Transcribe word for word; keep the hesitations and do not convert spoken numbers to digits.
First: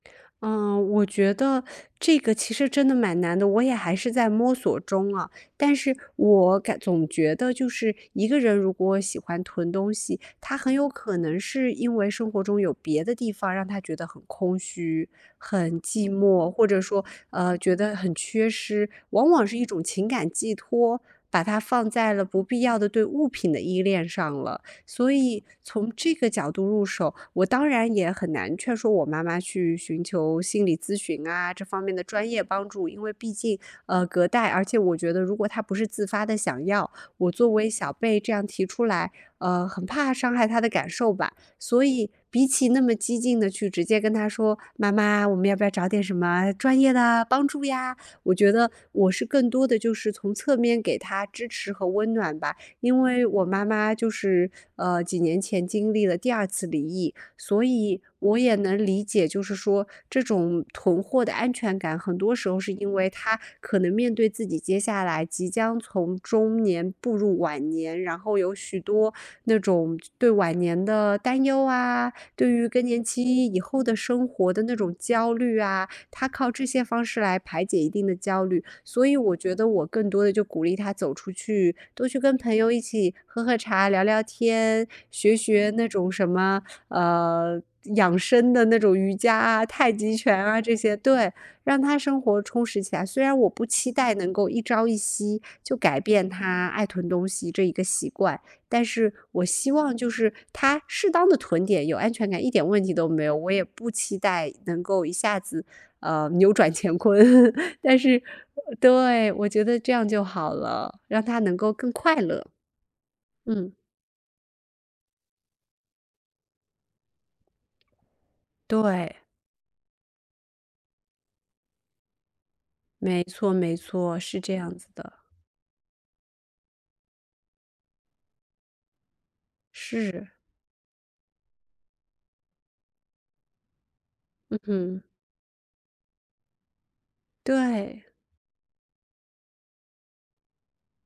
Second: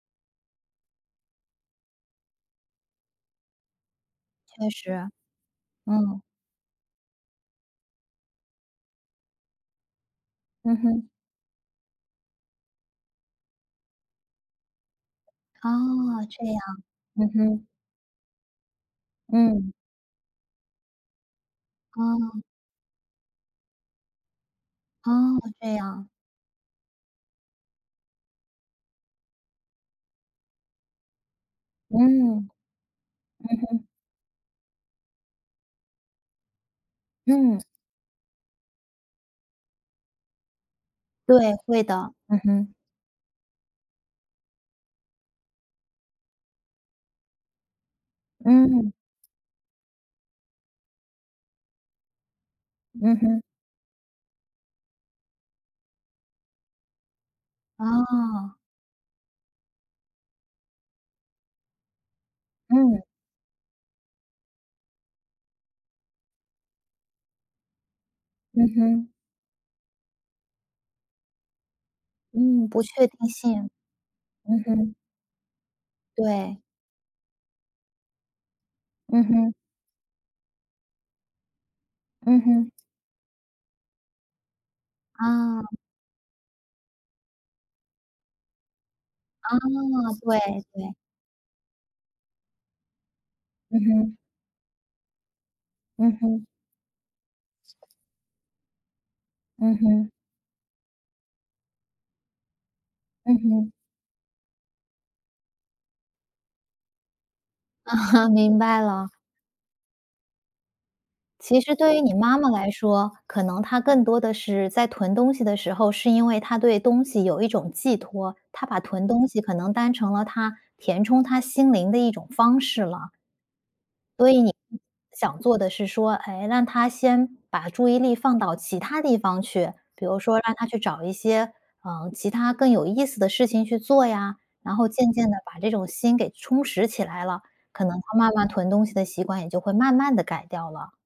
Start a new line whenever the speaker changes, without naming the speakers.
嗯，我觉得这个其实真的蛮难的，我也还是在摸
确
索
实。
中啊。但是
嗯。
我感总觉得就是一个人如果喜欢囤东西，她很
嗯
有
哼。
可能是因为生活中有别的地方让她觉得很空虚、
哦，
很寂
这
寞，
样，
或者说，
嗯
呃，
哼。
觉得很缺失，往往是一
嗯。
种情感寄托，把它放在了不
哦。
必要的对物品的依恋上了，所
哦，
以
这
从
样。
这个角度入手，我当然也很难劝说我妈妈去寻求心理咨询啊，这方面的专业
嗯。
帮助。因为毕
嗯
竟，
哼。
呃，隔代，而且我觉得如果她不是自发地想要，我作
嗯。
为小辈这样提出来，呃，很怕伤害她的感受吧。
对，
所
会
以
的，嗯
比起
哼。
那么激进地去直接跟她说：“妈妈，我们要不要找点什么专业的帮助呀？”我觉得
嗯。
我是更多的就是从侧面给她支持和温暖吧。因
嗯
为
哼。
我妈妈就是，呃，几年前经历了第二次离异，所以我也
啊。
能理解，就是说这种囤货的安全感。很多时候是因
嗯。
为她可能面对自己接下来即将从中年步入晚年，然后有
嗯
许
哼。
多那种对晚年的担忧啊，对于
嗯，不
更年
确定
期以
性。
后的生活
嗯
的那
哼。
种焦虑啊，她靠
对。
这些方式来排解一定的焦虑，所以
嗯
我觉
哼。
得我更多地就鼓励她走出去，多去跟
嗯
朋
哼。
友一起喝喝茶聊聊天，学
啊。
学那种什么，呃，养生的那种瑜伽
啊，
啊，太极拳
对，
啊，这些
对。
对，让她生活充实起来，虽然我不
嗯
期待
哼。
能够一朝一夕就改
嗯
变
哼。
她爱囤东西这一个习惯，但是我希
嗯
望就
哼。
是她适当地囤点有安全感，一点问题都没有。
嗯
我也
哼。
不期待能够一下子，呃，扭转乾坤。
啊
但是
哈，明
呃，
白了。
对，我觉得这样就好了，让她能
其
够
实
更
对于你
快
妈
乐。
妈来说，可能
嗯。
她更多地是在囤东西的时候，是因为她对东西有一种寄托，她把囤
对。
东西可能当成了她填充她心灵的一种方式了。
没错没错，
所
是
以
这
你
样子的。
想做的是说，哎，让她先把注意力放到其它地方去，比如
是。
说让她去找一些，嗯，其它更有意思的事情去做呀，
嗯
然后
哼。
渐渐地把这种心给充实起来了，可能
对。
她慢慢囤东西的习惯也就会慢慢地改掉了。